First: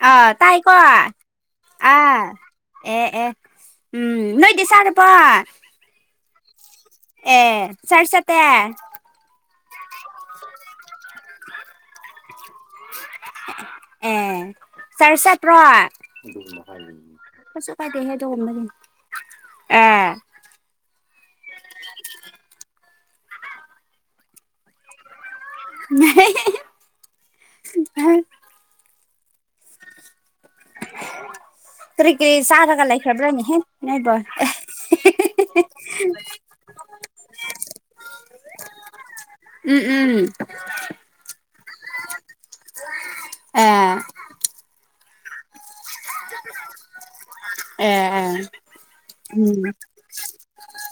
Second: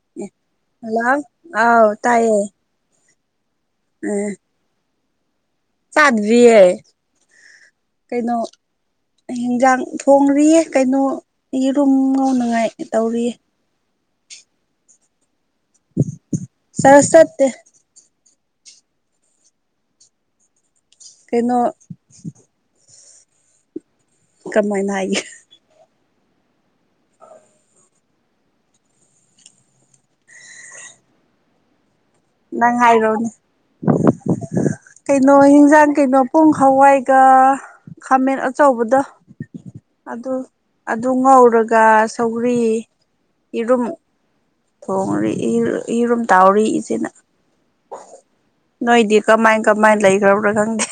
ꯑꯥ ꯇꯥꯏꯀꯣ ꯑꯥ ꯍꯜꯂꫭ ꯑꯥꯎ ꯇꯥꯏꯌꯦ ꯑꯦ ꯑꯦ ꯎꯝ ꯗꯤꯆꯥꯔꯄꯣ ꯆꯥꯗ꯭ꯤꯔꯌꯦ ꯑꯦ ꯁꯔ ꯁꯇꯌꯥ ꯍꯤꯟꯖꯥꯡ ꯊꯣꯡꯔꯤꯌꯦ ꯀꯩꯅꯣ ꯌꯦꯔꯨꯝ ꯉꯧꯅꯉꯥꯏ ꯇꯧꯔꯤꯌꯦ ꯑꯦ ꯆꯔꯠ ꯆꯔꯁ ꯆꯠꯇꯦ ꯆꯠ꯭ꯄꯔꫭ ꯄꯥꯏꯗ ꯍꯥꯏꯗꯣꯝꯕꯗꯤ ꯑꯦ ꯀꯩꯅꯣ ꯀꯃꯥꯏꯅ ꯍꯥꯏꯒꯦ [unintelligible] ꯍꯨꯝ ꯍꯩ ꯀꯔꯤ ꯀꯔꯤ ꯅꯪ ꯆꯥꯔꯒ ꯍꯥꯏꯔꯣꯅꯦ ꯂꯩꯈ꯭ꯔꯕ꯭ꯔꯥꯅꯤ ꯍꯦ ꯅꯣꯏꯕꯨ ꯀꯩꯅꯣ ꯍꯟꯖꯥꯡ ꯀꯩꯅꯣ ꯄꯨꯡ ꯍꯋꯥꯏꯒ ꯈꯥꯃꯦꯟ ꯑꯆꯧꯕꯗ ꯎꯝ ꯎꯝ ꯑꯗꯨ ꯑꯗꯨ ꯉꯧꯔꯒ ꯁꯧꯒꯔꯤ ꯌꯦꯔꯨꯝ ꯑꯦ ꯊꯣꯡꯉꯤ ꯌ°ꯔꯨꯝ ꯇꯥꯎꯔꯤ ꯏꯆꯦꯅ ꯑꯦ ꯑꯦ ꯅꯣꯏꯗꯤ ꯀꯃꯥꯏꯅ ꯎꯝ ꯀꯃꯥꯏꯅ ꯂꯩꯈ꯭ꯔꯕ꯭ꯔꯥ ꯈꯪꯗꯦ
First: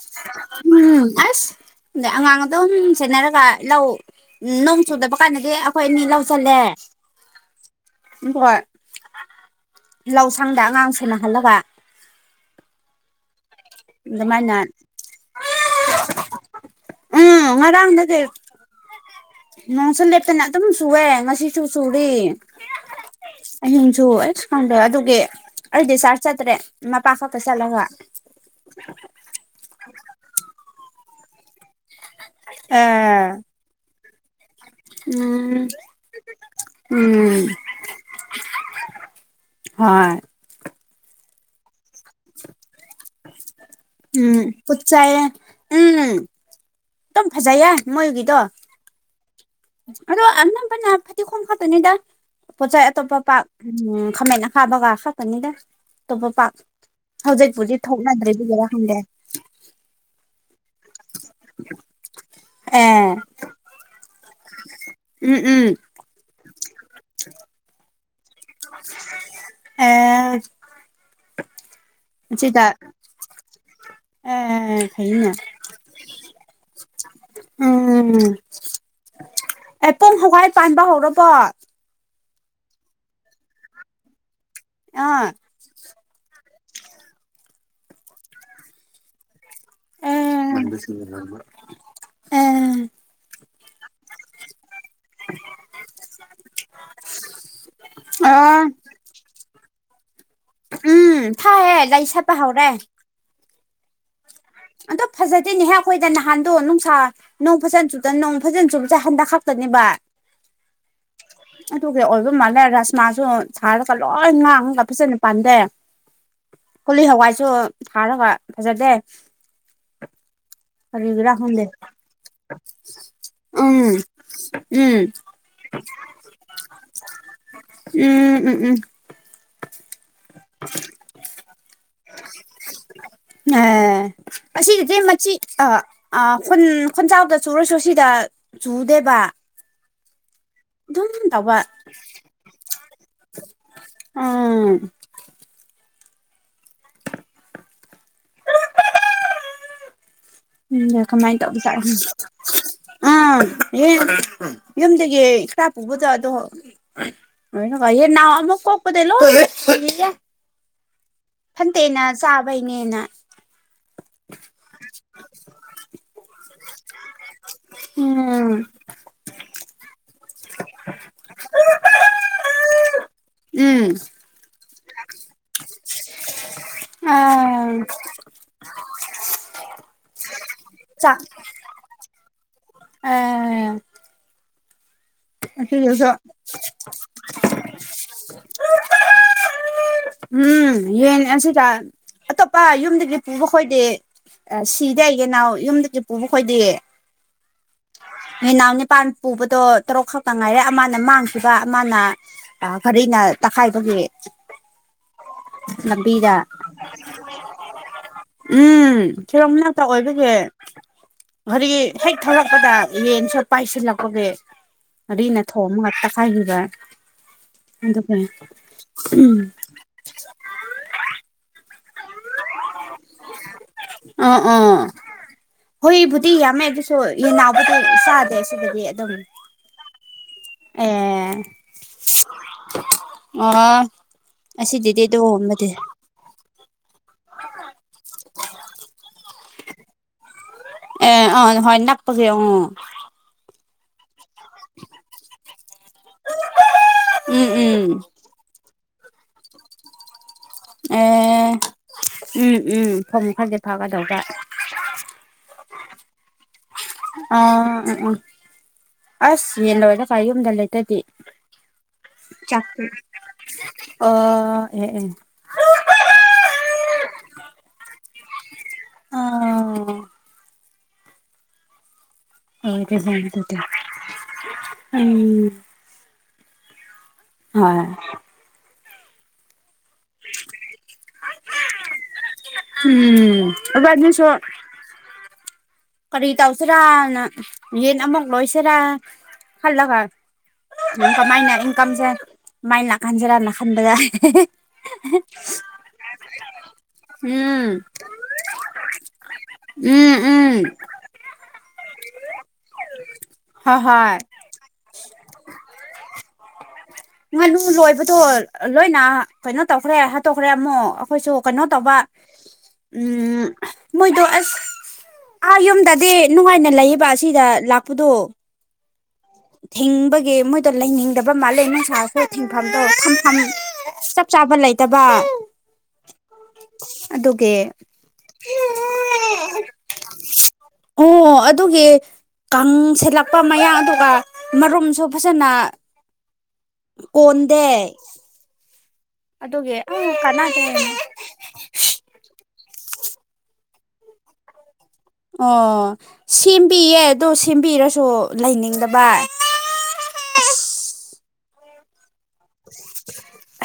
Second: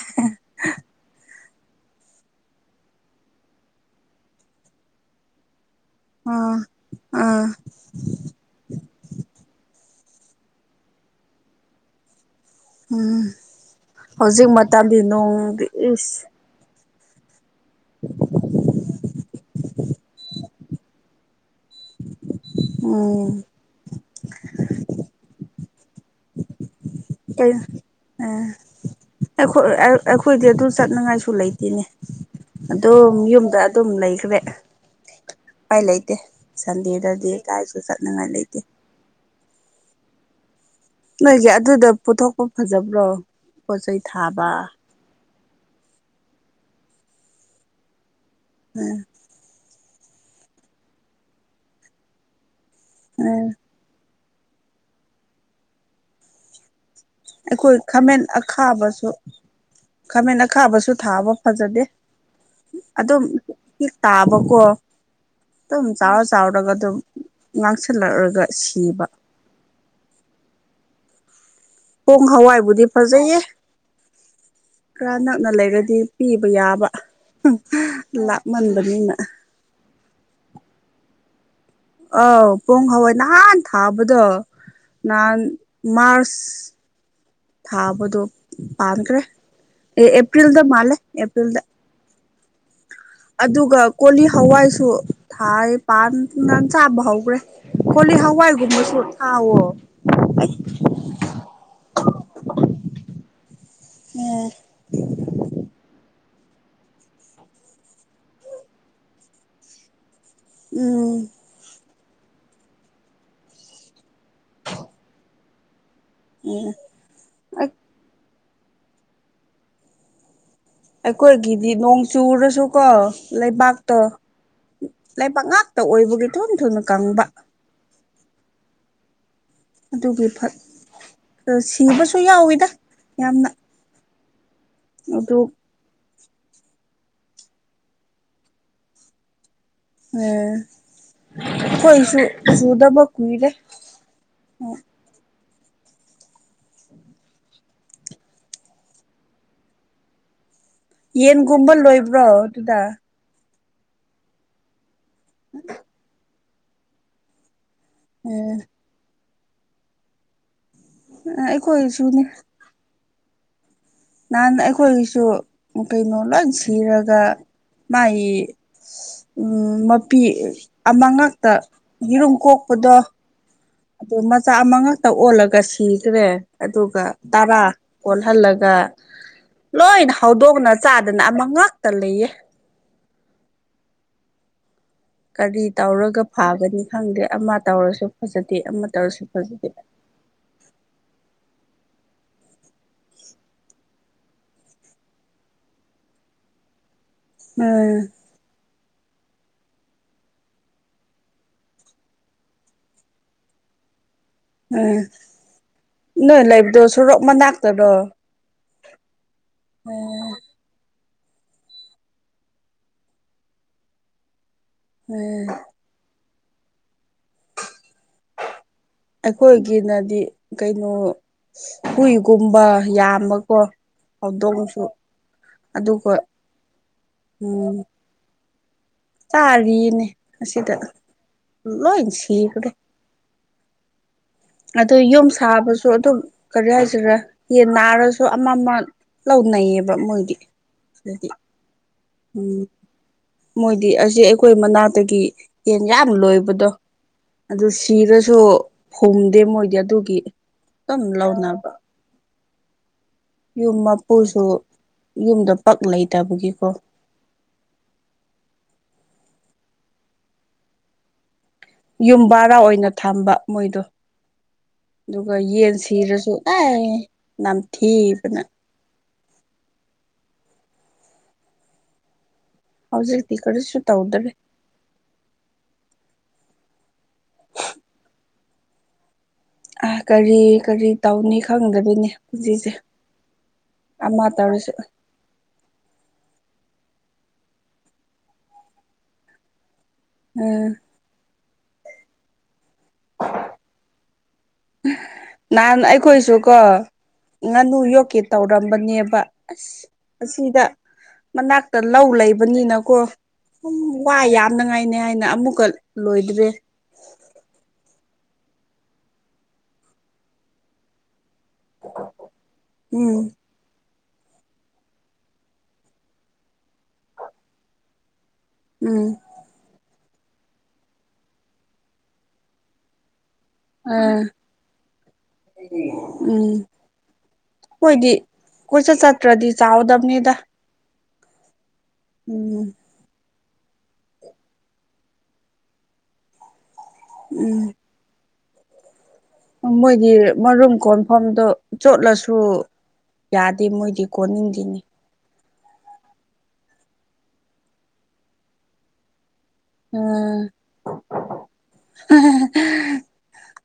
ꯎꯝ ꯑꯁ ꯑꯗ ꯑꯉꯥꯡ ꯑꯗꯨꯝ ꯁꯦꯟꯅꯔꯒ ꯂꯧ ꯎꯝꯝ ꯅꯣꯡ ꯆꯨꯗꯕ ꯀꯥꯟꯗꯗꯤ ꯑꯩꯈꯣꯏ ꯑꯅꯤ ꯂꯧꯗ ꯈꯜꯂꯦ ꯎꯝ ꯎꯝ ꯎꯝ ꯍꯣꯏ ꯂꯧ ꯁꯪꯗ ꯑꯉꯥꯡ ꯁꯦꯅꯍꯜꯂꯒꯥ ꯎꯝ ꯍꯧꯖꯤꯛ ꯑꯗꯨꯃꯥꯏꯅ ꯃꯇꯝꯗꯤ ꯅꯣꯡꯗꯤ ꯏꯁ ꯎꯝ ꯉꯔꯝꯗꯒꯤ [inaudible] ꯅꯣꯡꯁꯨ ꯂꯦꯞꯇꯅ ꯑꯗꯨꯝ ꯁꯨꯑꯦ ꯉꯁꯤꯁꯨ ꯆꯨꯔꯤ ꯎꯝ ꯑꯍꯤꯡꯁꯨꯀꯗ ꯑꯗꯨꯒꯤ ꯑꯩꯗꯤ ꯆꯔ ꯆꯠꯇ꯭ꯔꯦ ꯃꯄꯥ ꯈꯛꯇ ꯆꯠꯂꯒ ꯎ ꯑꯩꯈꯣꯏ ꯑꯩꯈꯣꯏꯗꯤ ꯑꯗꯨ ꯆꯠꯅꯉꯥꯏꯁꯨ ꯂꯩꯇꯦꯅꯦ ꯑꯗꯣ ꯑꯦ ꯌꯨꯝꯗ ꯑꯗꯨꯝ ꯂꯩꯈ꯭ꯔꯦ ꯎꯝ ꯎꯄꯏ ꯂꯩꯇꯦ ꯁꯟꯗꯦꯗꯗꯤ ꯎꯝ ꯀꯥꯏꯁꯨ ꯆꯠꯅꯤꯡꯉꯥꯏ ꯂꯩꯇꯦ ꯍꯣꯏ ꯅꯣꯏꯒꯤ ꯑꯗꯨꯗꫭ ꯄꯨꯊꯣꯛꯄꯥ ꯐꯖꯕ꯭ꯔꯣ꯫ ꯄꯣꯠ ꯆꯩ ꯎꯝ ꯊꯥꯕ ꯄꯛꯆꯌꯦ ꯎꯝ ꯑꯗꯨꯝ ꯐꯖꯩꯌꯦ ꯃꯣꯏꯒꯤꯗꯣ꯫ ꯎꯝ ꯑꯗꯣ ꯑꯅꯝꯕꯅ ꯐꯗꯤꯒꯣꯝ ꯈꯛꯇꯅꯤꯗ ꯄꯣꯠꯆꯩ ꯑꯇꯣꯞꯄ ꯄꯥꯛ ꯎꯝ ꯎꯝ ꯈꯥꯃꯦꯟ ꯑ ꯈꯥꯕꯒ ꯈꯛꯀꯅꯤꯗ ꯑꯇꯣꯞꯄ ꯄꯥꯛ ꯑꯩꯈꯣꯏ ꯍꯧꯖꯤꯛꯄꯨꯗꯤ ꯈꯥꯃꯦꯟ ꯊꯣꯛꯅꯗ꯭ꯔꯦꯗꯨꯗꯔꯥ ꯈꯪꯗꯦ ꯑꯈꯥꯕꯁꯨ ꯈꯥꯃꯦꯟ ꯑꯈꯥꯕꯁꯨ ꯊꯥꯕꯔꫭ ꯐꯖꯗꯦ ꯑꯦ ꯑꯗꯨꯝ ꯍꯦꯛ ꯇꯥꯕꯀꯣ ꯎꯝ ꯎꯝ ꯑꯗꯨꯝ ꯆꯥꯎꯔ ꯆꯥꯎꯔꯒ ꯑꯗꯨꯝ ꯉꯥꯡꯁꯤꯜꯂꯛꯂꯒ ꯁꯤꯕ ꯑꯩ ꯑꯑ ꯄꯣꯡ ꯍꯋꯥꯏꯕꯨꯗꯤ ꯐꯖꯩꯍ°꯫ ꯑꯦ ꯈꯔ ꯐꯩꯅꯦ ꯅꯛꯅ ꯂꯩꯔꯗꯤ ꯄꯤꯕ ꯌꯥꯕ ꯎꯝ ꯂꯥꯛꯃꯟꯕꯅꯤꯅ ꯑꯦ ꯄꯣꯝ ꯍꯋꯥꯏ ꯄꯥꯟꯕ ꯍꯧꯔꯕꯣ ꯑꯥꯎꯎ ꯄꯣꯡ ꯍꯋꯥꯏ ꯅꯍꯥꯟ ꯊꯥꯕꯗꯣ ꯑꯥ ꯅꯍꯥꯟꯅ ꯃꯥꯔꯁ ꯊꯥꯕꯗꯣ ꯄꯥꯟꯈ꯭ꯔꯦ ꯑꯦꯄꯔꯤꯟ ꯑꯦꯄ꯭ꯔꯤꯜꯗ ꯃꯥꯂ ꯑꯦꯄ꯭ꯔꯤꯜꯗ ꯑꯝ ꯑꯗꯨꯒꯥ ꯀꯣꯂꯤ ꯍꯋꯥꯏꯗꯨ ꯊꯥꯏ ꯄꯥꯟꯗꯅ ꯆꯥꯕ ꯍꯧꯈ꯭ꯔꯦ ꯀꯣꯂꯤ ꯑ ꯍꯋꯥꯏꯒꯨꯝꯕꯁꯨ ꯊꯥꯎꯑꫭ ꯎꯝ ꯊꯥꯏꯍ° ꯂꯩ ꯁꯥꯠꯄ ꯍꯧꯔꯦ ꯑꯣ [inaudible] ꯑꯗꯣ ꯐꯖꯗꯦꯅꯦꯍꯦ ꯑꯩꯈꯣꯏꯗꯥ ꯅꯍꯥꯟꯗꯣ ꯅꯨꯡꯁꯥ꯫ ꯅꯣꯡ ꯐꯖꯅ ꯆꯨꯇꯅ ꯅꯣꯡ ꯐꯖꯅ ꯆꯨꯨꯞꯕꯁꯦ ꯍꯟꯗꯛ ꯈꯛꯇꯅꯦꯕꯥ꯫ ꯎꯝ ꯑꯗꯨꯒꯤ ꯑꯣꯏꯕ ꯃꯥꯜꯂꯦ ꯔꯥꯁꯃꯥꯁꯨ ꯁꯥꯔꯒꯥ ꯂꯣꯏꯅ ꯉꯥꯡꯉꯒ ꯐꯖꯅ ꯄꯥꯟꯗꯦ꯫ ꯎꯝꯝ ꯀꯣꯂꯤ ꯍꯋꯥꯏꯁꯨ ꯊꯥꯔꯒ ꯐꯖꯗꯦ ꯀꯔꯤꯒꯤꯔꯥ ꯈꯪꯗꯦ ꯑꯩꯈꯣꯏꯒꯤꯗꯤ ꯅꯣꯡ ꯆꯨꯔꯁꯨ ꯀꯣ ꯎꯝ ꯂꯩꯕꯥꯛꯇꯣ ꯎꯝ ꯂꯩꯕꯥꯛ ꯉꯥꯛꯇ ꯑꯣꯏꯕꯒꯤ ꯊꯨꯅ ꯊꯨꯅ ꯀꯪꯕ ꯎꯝ ꯎꯝ ꯎꯝ ꯑꯗꯨꯒꯤ ꯁꯤꯕꯁꯨ ꯌꯥꯎꯋꯤꯗ ꯌꯥꯝꯅ [unintelligible] ꯃꯁꯤ ꯑꯗꯨ ꯑꯥ ꯈꯨꯟ ꯈꯨꯟꯖꯥꯎꯗ ꯆꯨꯔꯁꯨ ꯁꯤꯗ ꯆꯨꯗꯦꯕ ꯎꯝ ꯑꯗꯨꯝ ꯇꯧꯕ ꯑꯩꯈꯣꯏꯁꯨ ꯁꯨꯗꯕ ꯀꯨꯏꯔꯦ [unintelligible] ꯎꯝ ꯎꯝꯗ ꯀꯃꯥꯏꯅ ꯇꯧꯕ ꯇ ꯌꯦꯟꯒꯨꯝꯕ ꯂꯣꯏꯕ꯭ꯔꯣ ꯑꯗꯨꯗ ꯎꯝ ꯑ ꯌꯗ ꯍꯥ ꯄꯨꯕꯗꯣ ꯑꯗꯣꯅ ꯅꯅꯥꯎ ꯑꯃꯨꯛ ꯑꯦ ꯀꯣꯛ ꯑꯩꯈꯣꯏꯗꯤ ꯂꯣꯏ [inaudible] ꯐꯟꯇꯦꯅ ꯑꯩꯈꯣꯏꯒꯤꯁꯨꯅꯦ ꯆꯥꯕꯩꯅꯦꯅ ꯅꯍꯥꯟ ꯑꯩꯈꯣꯏꯒꯤꯁꯨ ꯀꯩꯅꯣ ꯂꯣꯏ ꯁꯤꯔꯒ ꯃꯥꯒꯤ ꯎꯝ ꯎꯝ ꯃꯄꯤ ꯑꯃꯉꯇ ꯌꯦꯔꯨꯝ ꯀꯣꯛꯄꯗꯣ ꯎꯝ ꯑꯗꯨ ꯃꯆꯥ ꯑꯃ ꯉꯛꯇꯥ ꯑꯣꯜꯂꯒ ꯁꯤꯈ꯭ꯔꯦ ꯑꯗꯨꯒ ꯇꯔꯥ ꯑꯥ ꯀꯜꯍꯜꯂꯒ ꯂꯣꯏꯅ ꯍꯧꯗꯣꯡꯅ ꯆꯥꯗꯅ ꯑꯃ ꯉꯥꯛꯇ ꯂꯩꯌꯦ ꯑꯑꯑ ꯀꯔꯤ ꯇꯧꯔꯒ ꯐꯥꯒꯅꯤ ꯈꯪꯗꯦ ꯑꯃ ꯇꯧꯔꯁꯨ ꯐꯖꯗꯦ ꯑꯃ ꯇꯧꯔꯁꯨ ꯐꯖꯗꯦ ꯎꯝ ꯌꯦꯟ ꯑꯁꯤꯗ ꯑꯇꯣꯞꯄ ꯌꯨꯝꯗꯒꯤ ꯄꯨꯕ ꯈꯣꯏꯗꯦ ꯑꯁꯤꯗꯩ ꯑꯩꯒꯤꯅꯥꯎ ꯌꯨꯝꯗꯒꯤ ꯄꯨꯕ ꯈꯣꯏꯗꯤ ꯎꯝ ꯅꯨꯅꯥꯎ ꯅꯤꯄꯥꯥꯟ ꯄꯨꯕꯗꯣ ꯇꯔꯨꯛ ꯈꯛꯇ ꯉꯥꯏꯔꯦ ꯑꯃꯅ ꯃꯥꯡꯈꯤꯕ ꯑꯃꯅ ꯒꯔꯤꯅ ꯇꯛꯈꯥꯏꯕꯒꯤ ꯎꯝ ꯂꯝꯕꯤꯗ ꯅꯣꯏ ꯂꯩꯕꯗꯣ ꯁꯣꯔꯣꯛ ꯃꯅꯥꯛꯇꯔꯣ ꯎꯝ ꯊꯤꯔꯣ ꯃꯅꯥꯛꯇ ꯑꯣꯏꯕꯒꯤꯦ ꯍꯥꯏꯔꯤ ꯍꯦꯛ ꯊꯂꯛꯄꯗ ꯌꯦꯟꯁꯨ ꯄꯥꯏꯁꯤꯜꯂꯛꯄꯒꯤ ꯑꯔꯤꯅ ꯎꯝ ꯊꯣꯡ ꯉ ꯇꯈꯥꯏꯈꯤꯕ ꯑꯗꯨꯒ ꯑꯩꯈꯣꯏꯒꯤꯅꯗꯤ ꯀꯩꯅꯣ ꯍꯨꯏꯒꯨꯝꯕ ꯌꯥꯝꯕꯀꯣ ꯑꯥ ꯍꯧꯗꯣꯡꯁꯨ ꯑꯥ ꯑꯗꯨꯒ ꯍꯨꯏꯕꯨꯗꯤ ꯌꯥꯝꯃꯦ ꯑꯗꯨꯁꯨ ꯌꯦꯅꯥꯎꯕꯨꯗꯤ ꯎꯝ ꯆꯥꯗꯦ꯫ ꯑꯗꯨꯕꯨꯗꯤ ꯑꯗꯨꯝ ꯆꯥꯔꯤꯅꯦ ꯑꯁꯤꯗ ꯑꯦ ꯂꯣꯏ ꯁꯤꯈ꯭ꯔꯦ ꯎꯝ ꯑꯗꯨ ꯌꯨꯝ ꯁꯥꯕꯁꯨ ꯑꯗꯨꯝ ꯀꯔꯤ ꯍꯥꯏꯁꯤꯔꯦ ꯌꯦꯟ ꯅꯥꯔꯁꯨ ꯑꯃ ꯑꯃ ꯂꯧꯅꯩꯌꯦꯕ ꯃꯣꯏꯗꯤ ꯁꯤꯗꯗꯤ ꯑ ꯑ ꯍꯅ [unintelligible] ꯎꯝ ꯃꯣꯏꯗꯤ ꯑꯁꯤ ꯑꯩꯈ ꯑꯩꯈꯣꯏ ꯃꯅꯥꯛꯇꯒꯤ ꯌꯦꯟ ꯌꯥꯝ ꯂꯣꯏꯕꯗꯣ ꯎꯝ ꯑꯗꯨ ꯎꯝ ꯁꯤꯔꯁꯨ ꯗꫭ ꯍꫭꯡꯗꯦ ꯃꯣꯏꯗꯤ ꯑꯗꯨꯒꯤ ꯑꯗꯨꯝ ꯑꯦ ꯂꯧꯅꯕ ꯎꯝ ꯎꯝ ꯐꯝ ꯈꯔꯗꯤ ꯌꯨꯝ ꯐꯒꯗꯧꯕ ꯃꯄꯨꯁꯨ ꯌꯨꯝꯗ ꯄꯛ ꯂꯩꯇꯕꯒꯤꯀꯣ ꯑ ꯎ ꯎꯝ ꯑꯁ ꯌꯦꯟ ꯂꯣꯏꯔꯒ ꯋꯨꯝꯗ ꯂꯩꯇꯗꯤ ꯌꯨꯝ ꯕꯥꯔꯥ ꯆꯥꯛꯇꯤ ꯑꯣꯏꯅ ꯊꯝꯕ ꯃꯣꯏꯗꯣ ꯑꯗꯨ ꯑꯣ ꯑꯦ ꯑꯦ ꯑꯗꯨꯒꯥ ꯌꯦꯟ ꯁꯤꯔꯁꯨ ꯑꯦ ꯅꯝꯊꯤꯕꯅꯥ꯫ ꯑꯥꯑꯥꯥ [unintelligible] ꯍꯧꯖꯤꯛꯇꯤ ꯀꯔꯤꯁꯨ ꯇꯧꯗꯔꯦ ꯎꯝ ꯍꯣꯏ ꯑ ꯀꯔꯤ ꯀꯔꯤ ꯇꯧꯅꯤ ꯈꯪꯗꯕꯤꯅꯦ ꯍꯧꯖꯤꯛꯁꯦ ꯎꯝ [unintelligible] ꯀꯔꯤ ꯇꯧꯁꯤꯔꯥꯅ ꯌꯦꯟ ꯑꯃꯨꯛ ꯂꯣꯏꯁꯤꯔ ꯈꯜꯂꯒꯥ꯫ ꯎꯝ ꯀꯃꯥꯏꯅ ꯏꯟꯀꯝꯁꯦ ꯃꯥꯏ ꯂꯛꯈꯟꯖꯔꯥ ꯅꯥ ꯈꯟꯕꯗꯥ ꯅꯍꯥꯟ ꯑꯩꯈꯣꯏꯁꯨ ꯀꯣ ꯉꯥꯅꯨ ꯌꯣꯛꯀꯦ ꯇꯧꯔꯝꯕꯅꯦꯕ ꯑꯁ ꯎꯝ ꯎꯝ ꯑꯁꯤꯗ ꯃꯅꯥꯛꯇ ꯂꯧ ꯂꯩꯕꯅꯤꯅꯀꯣ ꯎ ꯍꯣꯏ ꯍꯣꯏ ꯋꯥ ꯅꯪ ꯑꯩꯅꯤ ꯍꯥꯏꯅ ꯑꯃꯨꯛꯀ ꯂꯣꯏꯗ꯭ꯔꯦ ꯉꯥꯅꯨ ꯂꯣꯏꯕꯗꯣ ꯂꯣꯏꯅ ꯀꯩꯅꯣ ꯇꯧꯈ꯭ꯔꯦ ꯍꯥꯠꯇꯣꯛꯈ꯭ꯔꯦ ꯑꯃꯨꯛ ꯑꯩꯈꯣꯏꯁꯨ ꯀꯩꯅꯣ ꯇꯧꯕ ꯎꯝ ꯃꯣꯏꯗꯣ ꯑꯁ ꯑꯥ ꯌꯨꯝꯗꯗꯤ ꯅꯨꯡꯉꯥꯏꯅ ꯂꯩꯌꯦꯕ ꯑꯁꯤꯗ ꯂꯥꯛꯄꯗꯣ ꯎꯝ ꯊꯤꯡꯕꯒꯤ ꯃꯣꯏꯗ ꯂꯩꯅꯤꯡꯗꯕꯥ ꯃꯥꯜꯂꯦ ꯅꯨꯡꯁꯥꯔꯁꯤ ꯊꯤꯡꯐꯝꯗꯣ ꯊꯝꯐꯝ ꯑꯥ ꯆꯞ ꯆꯥꯕ ꯂꯩꯇꯕ ꯎꯝ ꯑꯗꯨꯒꯤ ꯈꯣꯏꯗꯤ ꯀꯣꯏꯆꯠ ꯆꯠꯇ꯭ꯔꯗꯤ ꯆꯥꯎꯗꯕꯅꯤꯗ ꯑꯣ ꯑꫭ ꯑꯗꯨꯒꯤ ꯎꯝ ꯀꯪ ꯁꯠꯂꯛꯄ ꯃꯌꯥꯗꯨꯒ ꯃꯔꯨꯝꯁꯨ ꯐꯖꯅ ꯀꯣꯟꯗꯦ ꯑꯗꯨꯒꯤ ꯑ ꯃꯣꯏꯒꯤ ꯃꯔꯨꯝ ꯀꯥꯟꯅꯗꯦ ꯀꯣꯟꯐꯝꯗꯣ ꯆꯣꯠꯂꯁꯨ ꯌꯥꯗꯦ ꯃꯣꯏꯗꯤ ꯀꯣꯟꯅꯤꯡꯗꯦꯅꯦ ꯑꯣ ꯁꯦꯝꯕꯤꯌꯦ ꯑꯗꯣ ꯁꯦꯝꯕꯤꯔꯁꯨ ꯂꯩꯅꯤꯡꯗꯕ ꯎꯝ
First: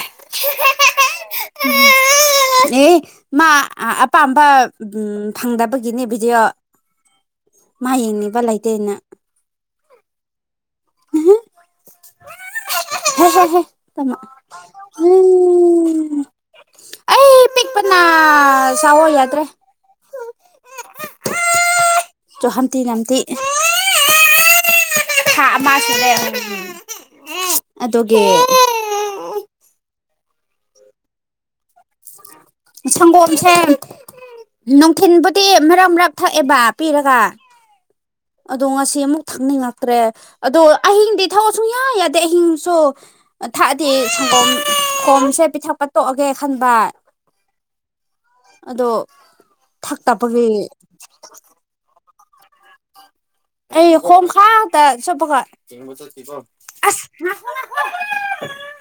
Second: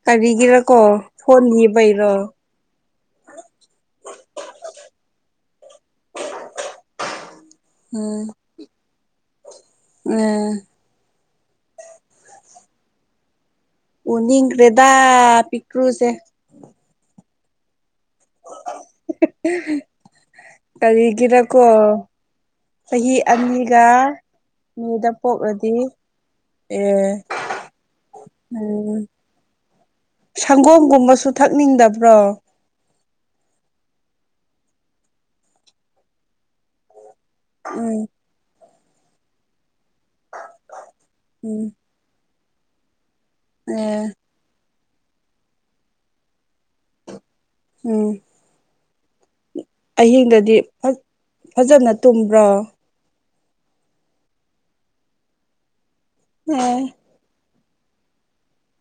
ꯀꯔꯤꯒꯤꯔꯀꯣ ꯐꯣꯟ ꯅꯤꯕꯩꯔꯣ ꯑꯦ ꯃꯥ ꯑꯄꯥꯝꯕ ꯐꯪꯗꯕꯒꯤꯅꯦ ꯚꯤꯗꯤꯑꯣ ꯃꯥ ꯎꯝ ꯌꯦꯡꯅꯤꯡꯕ ꯂꯩꯇꯦꯅ ꯎꯝ ꯍ ꯍ ꯍ ꯇꯞꯅ ꯎꯅꯤꯡꯈ꯭ꯔꯦꯗ ꯄꯤꯛꯇ꯭ꯔꯨꯁꯦ ꯎꯝ ꯑꯩ ꯄꯤꯛꯄꯅ ꯁꯥꯑꯣ ꯌꯥꯗ꯭ꯔꯦ ꯀꯔꯤꯒꯤꯔꯀꯣ ꯆꯣ ꯍꯝꯇꯤ ꯆꯍꯤ ꯅꯝꯇꯤ ꯑꯅꯤꯒ ꯃꯤꯗꯥ ꯊꯥ ꯄꯣꯛꯂꯗꯤ ꯑꯃ ꯁꯨꯔꯦ ꯑꯦ ꯑꯗꯨꯒꯤ ꯎꯝꯝ ꯁꯪꯒꯣꯝꯒꯨꯝꯕꯁꯨ ꯊꯛꯅꯤꯡꯗꯕ꯭ꯔꯣ ꯁꯪꯒꯣꯝꯁꯦ ꯅꯨꯡꯊꯤꯟꯕꯨꯗꯤ ꯃꯔꯛ ꯃꯔꯛ ꯊꯛꯑꯦꯕ ꯄꯤꯔꯒ ꯎꯝ ꯑꯗꯣ ꯉꯁꯤ ꯑꯃꯨꯛ ꯊꯛꯅꯤꯡꯉꯛꯇ꯭ꯔꯦ ꯑꯗꯣ ꯑꯍꯤꯡꯗꯤ ꯊꯛꯑꯣ ꯎꯝ ꯁꯨꯡ ꯌꯥ ꯌꯥꯗꯦ ꯑꯍꯤꯡꯁꯨ ꯊꯛꯗꯤ ꯑꯦ ꯁꯪꯒꯣꯝ ꯁꯣꯝꯁꯦ ꯄꯤꯊꯛꯄ ꯇꯣꯛꯑꯒꯦ ꯈꯟꯕ ꯎꯝ ꯑꯗꯣ ꯑꯍꯤꯡꯗꯗꯤ ꯊꯛꯇꯕꯒꯤ ꯐꯖ ꯐꯖꯅ ꯇꯨꯝꯕ꯭ꯔꯣ꯫ ꯑꯩ ꯈꫭꯡ ꯈꯥꯡꯇ ꯁꯨꯞꯕꯒꯥ ꯑꯦ ꯑꯁ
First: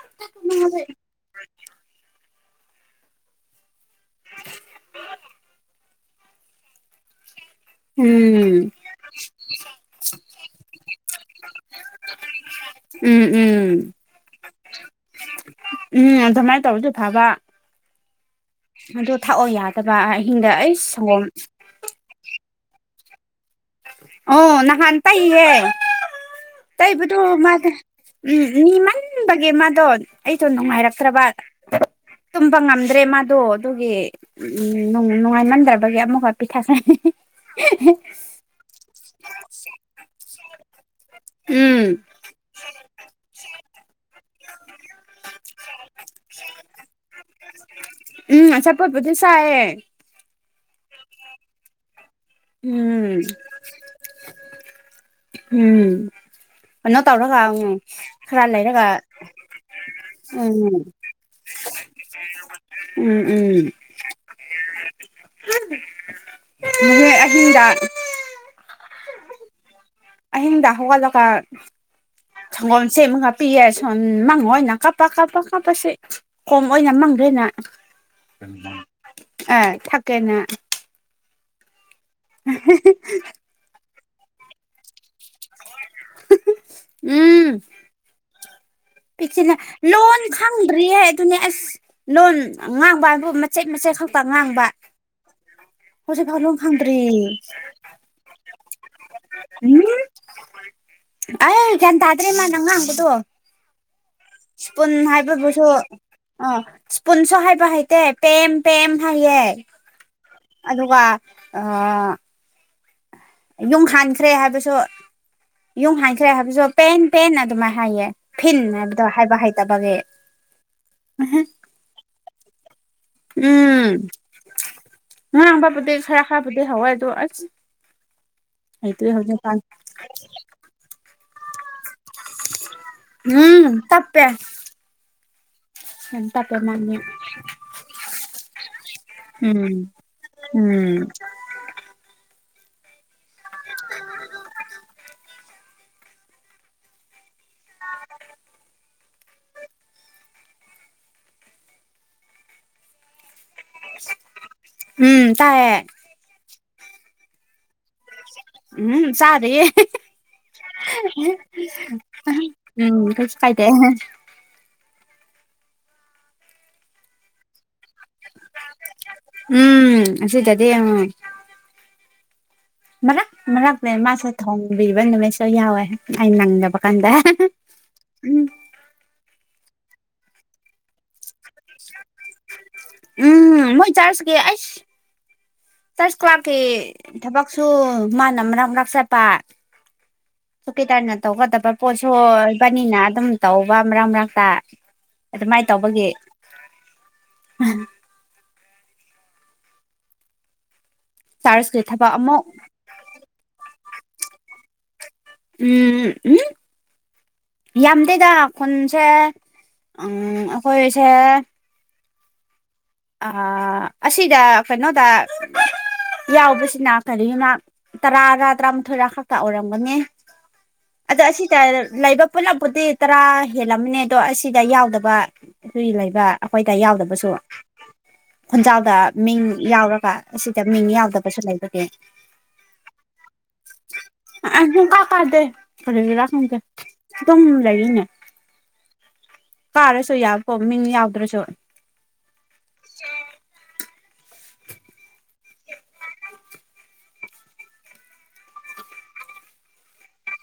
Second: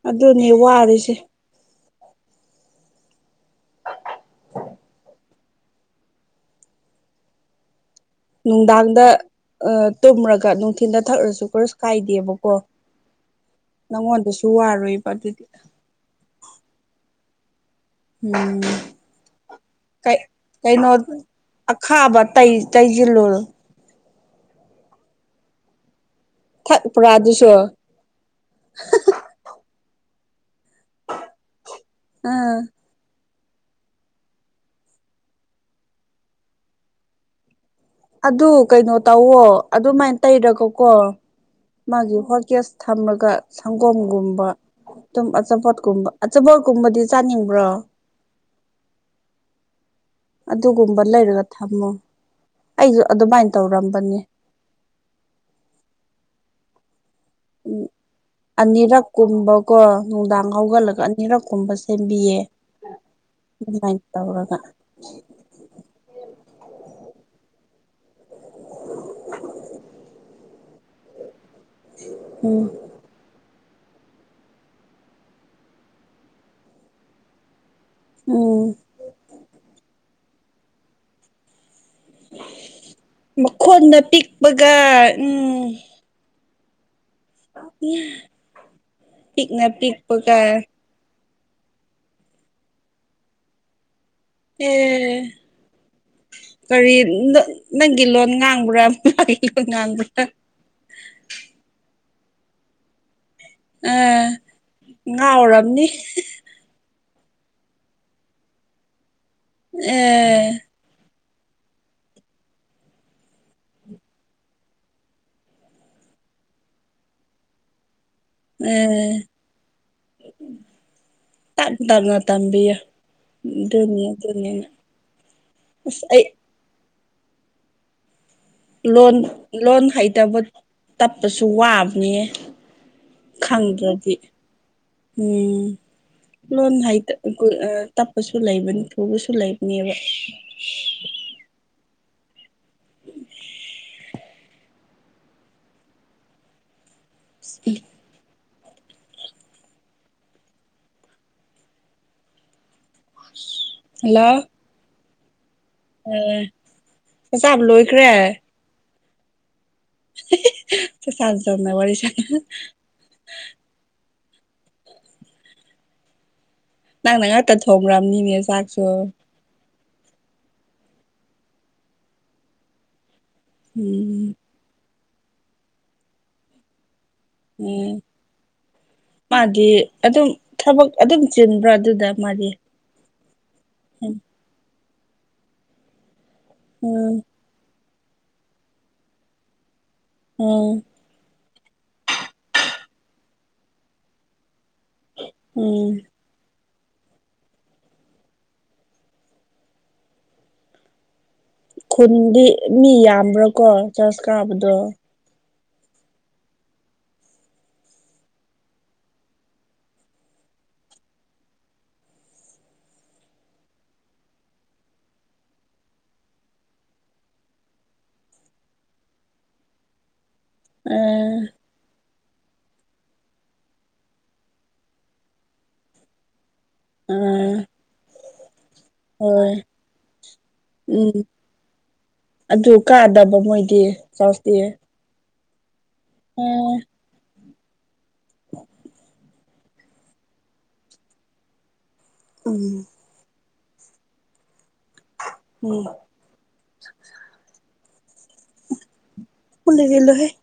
ꯑꯗꯨꯅꯦ ꯋꯥꯔꯤꯔꯤꯁꯦ ꯑ ꯎꯝ ꯅꯨꯡꯗꯥꯡꯗ ꯇꯨꯝꯔꯒ ꯅꯨꯡꯊꯤꯟꯜꯗ ꯊꯛꯔꯁꯨ ꯈꯔꯁꯨ ꯀꯥꯏꯗꯦꯕꯀꯣ ꯎꯝ ꯎꯝ ꯅꯪꯉꯣꯟꯗꯁꯨ ꯋꯥꯔꯣꯏꯕ ꯑꯗꯨꯗꯤ ꯎꯝ ꯑꯗꯨꯃꯥꯏꯅ ꯇꯧꯔꯗꯤ ꯐꯕ ꯎꯝꯝ ꯑꯗꯨ ꯊꯥꯛꯑꯣ ꯌꯥꯗꯕ ꯑꯍꯤꯡꯗ ꯑꯩ ꯀꯩꯅꯣ ꯁꯪꯒꯣꯝ ꯑꯈꯥꯕ ꯇꯩꯁꯤꯜꯂꯣꯜ ꯑꯣ ꯅꯍꯥꯟ ꯇꯩꯍꯦ ꯊꯛꯄ꯭ꯔꯥ ꯇꯩꯕꯗꯨ ꯑꯗꯨꯁꯨ ꯃꯥ ꯎꯝ ꯔ°ꯡ ꯃꯟꯕꯒꯤ ꯃꯥꯗꯣ ꯑꯩꯗꯣ ꯅꯨꯡꯉꯥꯏꯔꯛꯇ꯭ꯔꯕ ꯇꯨꯝꯕ ꯑꯥ ꯉꯝꯗꯥ ꯑꯗꯨꯗ꯭ꯔꯦ ꯃꯗꯨ ꯑꯗꯨꯒꯤ ꯎꯝ ꯅꯨꯡꯉꯥꯏꯃꯟꯗ꯭ꯔꯕꯒꯤ ꯑꯃꯨꯛꯈ ꯄꯤꯊꯛꯀꯅꯤ ꯑꯗꯨ ꯀꯩꯅꯣ ꯇꯧꯋꯣ ꯑꯗꯨꯃꯥꯏꯅ ꯇꯩꯔꯒꯀꯣ ꯎꯝ ꯃꯥꯒꯤ ꯍꯣꯠꯀꯦꯁ ꯊꯝꯃꯒ ꯁꯪꯒꯣꯝꯒꯨꯝꯕ ꯑꯗꯨꯝ ꯑꯆꯥꯄꯣꯠꯀꯨꯝꯕ ꯑꯆꯥꯄꯣꯠꯀꯨꯝꯕꯗꯤ ꯆꯥꯅꯤꯡꯕ꯭ꯔꯣ ꯎꯝ ꯑꯆꯥꯄꯣꯠꯄꯨꯗꯤ ꯆꯥꯏꯌꯦ ꯑꯗꯨꯒꯨꯝꯕ ꯂꯩꯔꯒ ꯊꯝꯃꯣ ꯑꯩꯁꯨ ꯎꯝ ꯑꯗꯨꯃꯥꯏꯅ ꯇꯧꯔꯝꯕꯅꯤ ꯎꯝ ꯀꯩꯅꯣ ꯇꯧꯔꯒ ꯎꯝ ꯈꯔ ꯂꯩꯔꯒ ꯑꯅꯤꯔꯛ ꯀꯨꯝꯕꯀꯣ ꯅꯨꯡꯗꯥꯡ ꯎꯝ ꯍꯧꯒꯠꯂꯒ ꯑꯅꯤꯔꯛ ꯀꯨꯝꯕꯁꯦ ꯁꯦꯝꯕꯤꯌꯦ ꯎꯝꯝ ꯎꯝꯝ ꯑꯗꯨꯃꯥꯏꯅ ꯇꯧꯔꯒ ꯃ ꯑ ꯍꯗ [unintelligible] ꯑꯍꯤꯡꯗ ꯍꯧ ꯒꯠꯂꯒ ꯎꯝ ꯁꯪꯒꯣꯝ ꯆꯦꯃ ꯀꯥꯄꯤꯤꯁꯣꯟ ꯃꯥꯡꯉꯣꯅ ꯀꯄ ꯀꯥꯄ ꯀꯥꯄꯁꯦ [unintelligible] ꯈꯣꯡ ꯑꯣꯏꯅ ꯃꯪꯗꯦꯅ ꯎꯝ ꯑ ꯊꯛꯀꯦꯅ ꯃꯈꯣꯟꯅ ꯄꯤꯛꯄꯒ ꯎꯝ [inaudible] ꯎꯝ ꯄꯤꯆꯅ ꯄꯤꯛꯅ ꯂꯣꯟ ꯄꯤꯛꯄꯒ ꯈꯪꯗ꯭ꯔꯤ ꯍꯥꯏ ꯑꯗꯨꯅꯦ ꯑꯁ ꯂꯣꯟ ꯉꯥꯡꯕ ꯍꯥꯏꯕꯨ ꯃꯆꯦꯠ ꯃꯆꯦꯠ ꯈꯛ ꯉꯥꯡꯕ ꯑꯦ ꯍꯧꯖꯤꯛ ꯐꯥꯎꯕ ꯀꯔꯤ ꯈꯪꯗ꯭ꯔꯤ ꯅꯪꯒꯤ ꯂꯣꯟ ꯉꯥꯡꯕ꯭ꯔꯥ ꯃꯥꯒꯤ ꯂꯣꯟ ꯉꯥꯡꯕ꯭ꯔꯥ ꯑ ꯆ ꯇꯥꯗ꯭ꯔꯔꯤꯃ ꯅꯪ ꯑꯪꯥꯟꯕꯣ ꯑ ꯁ ꯄꯨꯨꯟ ꯍꯥꯏꯕꯕꯨꯁꯨ ꯉꯥꯎꯔꯝꯅꯤ ꯑꯣ ꯏꯁꯄꯨꯟꯁ ꯍꯥꯏꯕ ꯍꯥꯏꯩꯇ ꯄꯦꯝ ꯄꯦꯝ ꯍꯦ ꯑ ꯑꯗꯨꯒ ꯑ ꯌꯨꯡ ꯍꯥꯟꯈ꯭ꯔꯦ ꯍꯥꯏꯕꯁꯨ ꯌꯨꯡ ꯍꯥꯟꯈ꯭ꯔꯦ ꯍꯥꯏꯕꯁꯨ ꯄꯦꯟ ꯄꯦꯟ ꯑꯗꯨꯃꯥꯏꯅꯥ ꯍꯥꯏꯌꯦ꯫ ꯐꯤꯟ ꯑ ꯍꯥꯏꯕꯗꯣ ꯍꯥꯏꯕ ꯍꯩꯇꯕꯒꯤ ꯇꯥꯡ ꯇꯥꯛꯅ ꯇꯝꯕꯤ ꯎꯝ ꯗꯅꯤꯌꯥ ꯗꯅꯤꯅ ꯉꯥꯡꯕꯕꯨꯗꯤ ꯈꯔ ꯈꯔꯕꯨꯗꯤ ꯍꯋꯥꯏꯗꯣ ꯑꯁ ꯍꯩꯇ꯭ꯔꯤ ꯂꯣꯟ ꯍꯧꯖꯤꯛꯀꯥꯟ ꯂꯣꯟ ꯍꯩꯇꯕ ꯇꯠꯄꯁꯨ ꯋꯥꯕ ꯅꯤ ꯎꯝ ꯈꯪꯗ꯭ꯔꯗꯤ ꯇꯞꯄꯦ ꯎꯝ ꯌꯥꯝ ꯇꯞꯄꯦ ꯂꯣꯟ ꯃꯥꯗꯤ ꯍꯥꯏ ꯇꯞꯄꯁꯨ ꯂꯩꯕꯅꯤ ꯊꯨꯕꯁꯨ ꯎꯝ ꯂꯩꯕꯅꯦꯕ ꯎꯝ ꯎ [unintelligible] [inaudible] ꯑꯁ ꯎꯝ ꯇꯥꯏꯌꯦ ꯑꯦ ꯆꯆꯥꯥꯕ ꯂꯣꯏꯈ꯭ꯔꯦ ꯎꯝ ꯆꯥꯗꯦ ꯆꯥꯛ ꯆꯥꯅ ꯆꯝꯅ ꯋꯥꯔꯤ ꯁꯥ ꯎꯝ ꯀꯥꯏꯗꯦ ꯅꯪꯅ ꯉꯥꯛꯇ ꯊꯣꯡꯈ꯭ꯔꯕꯅꯤꯅꯦ ꯆꯥꯛꯁꯨ ꯎꯝ ꯑꯁꯤꯇꯗꯤ ꯃꯔꯛ ꯃꯔꯛꯇꯅꯦ ꯃꯥꯁꯨ ꯎꯝ ꯊꯣꯡꯕꯤꯕ ꯅꯨꯃꯤꯠꯁꯨ ꯌꯥꯎꯋꯦ ꯑꯩꯅ ꯅꯪꯗꯕ ꯀꯥꯟꯗ ꯎꯝ ꯎꯝ ꯃꯥꯗꯤ ꯑꯗꯨꯝ ꯊꯕꯛ ꯑꯗꯨꯝ ꯆꯤꯟꯕ꯭ꯔꯥ ꯑꯗꯨꯗ ꯃꯥꯗꯤ ꯎꯝ ꯃꯣꯏ ꯎꯝ ꯆꯔꯁꯀꯤ ꯑꯏꯁ ꯇꯔꯁ ꯀ꯭ꯂꯥꯛꯀꯤ ꯊꯕꯛꯁꯨ ꯃꯥꯅ ꯃꯛ ꯃꯔꯛ ꯆꯠꯄ ꯎꯝ ꯁꯨꯀꯤꯇꯔꯅ ꯇꯧꯒꯗꯕ ꯄꯣꯠꯁꯨ ꯑꯣꯏꯕꯅꯤꯅ ꯑꯗꯨꯝ ꯇꯧꯕ ꯃꯔꯛ ꯃꯔꯛꯇ ꯑꯗꯨꯃꯥꯏꯅ ꯎꯝ ꯇꯧꯕꯒꯤ ꯆꯥꯔꯖꯀꯤ ꯊꯕꯛ ꯑꯃꯨꯛ ꯈꯨꯟꯗꯤ ꯃꯤ ꯌꯥꯝꯕ꯭ꯔꯥꯀꯣ ꯆꯔꯖ ꯀꯥꯕꯗꯣ ꯎꯝ ꯎꯝ ꯌꯥꯝꯗꯦꯗ ꯈꯨꯟꯁꯦ ꯑꯩꯈꯣꯏꯁꯦ ꯑꯁꯤꯗ ꯀꯩꯅꯣꯗ ꯌꯥꯎꯕꯁꯤꯅ ꯀꯔꯤꯒꯤꯅ ꯇꯔꯥꯔ ꯇꯔꯥꯃꯥꯊꯣꯏꯔ ꯈꯛꯇ ꯑꯣꯏꯔꯝꯒꯅꯤ ꯑ ꯑꯗ ꯑꯁꯤ ꯇ ꯂꯥꯏꯕ ꯄꯨꯂꯞꯄꯨꯗꯤ ꯇꯔꯥ ꯍꯦꯜꯂꯝꯃꯅꯤ ꯑꯗꯣ ꯑꯁꯤꯗ ꯌꯥꯎꯗꯕ ꯑꯗꯨꯒꯤ ꯂꯩꯕ ꯑꯩꯈꯣꯏꯗ ꯑ ꯌꯥꯎꯗꯕꯁꯨ ꯈꯨꯟꯖꯥꯎꯗ ꯃꯤꯡ ꯍꯣꯏ ꯌꯥꯎꯔꯒ ꯑꯁꯤꯗ ꯃꯤꯡ ꯎꯝ ꯌꯥꯎꯗꯕꯁꯨ ꯂꯩꯕꯒꯤ ꯑꯗꯨ ꯀꯥꯗꯕ ꯃꯣꯏꯗꯤ ꯆꯥꯎꯁꯇꯤ ꯐꯗꯦ ꯀꯔꯤꯒꯤꯔ ꯈꯪꯗ ꯑꯗꯨꯝ ꯂꯩꯔꯦꯅꯦ [inaudible] ꯄꯥꯔꯁꯨ ꯌꯥꯕꯈꫭ ꯃꯤꯡ ꯌꯥꯎꯗ꯭ꯔꯁꯨ꯫ ꯎꯝꯝ ꯆꯆꯆ ꯎꯝꯝ [unintelligible] [inaudible] ꯀꯅꯒꯂꯍꯦ [unintelligible]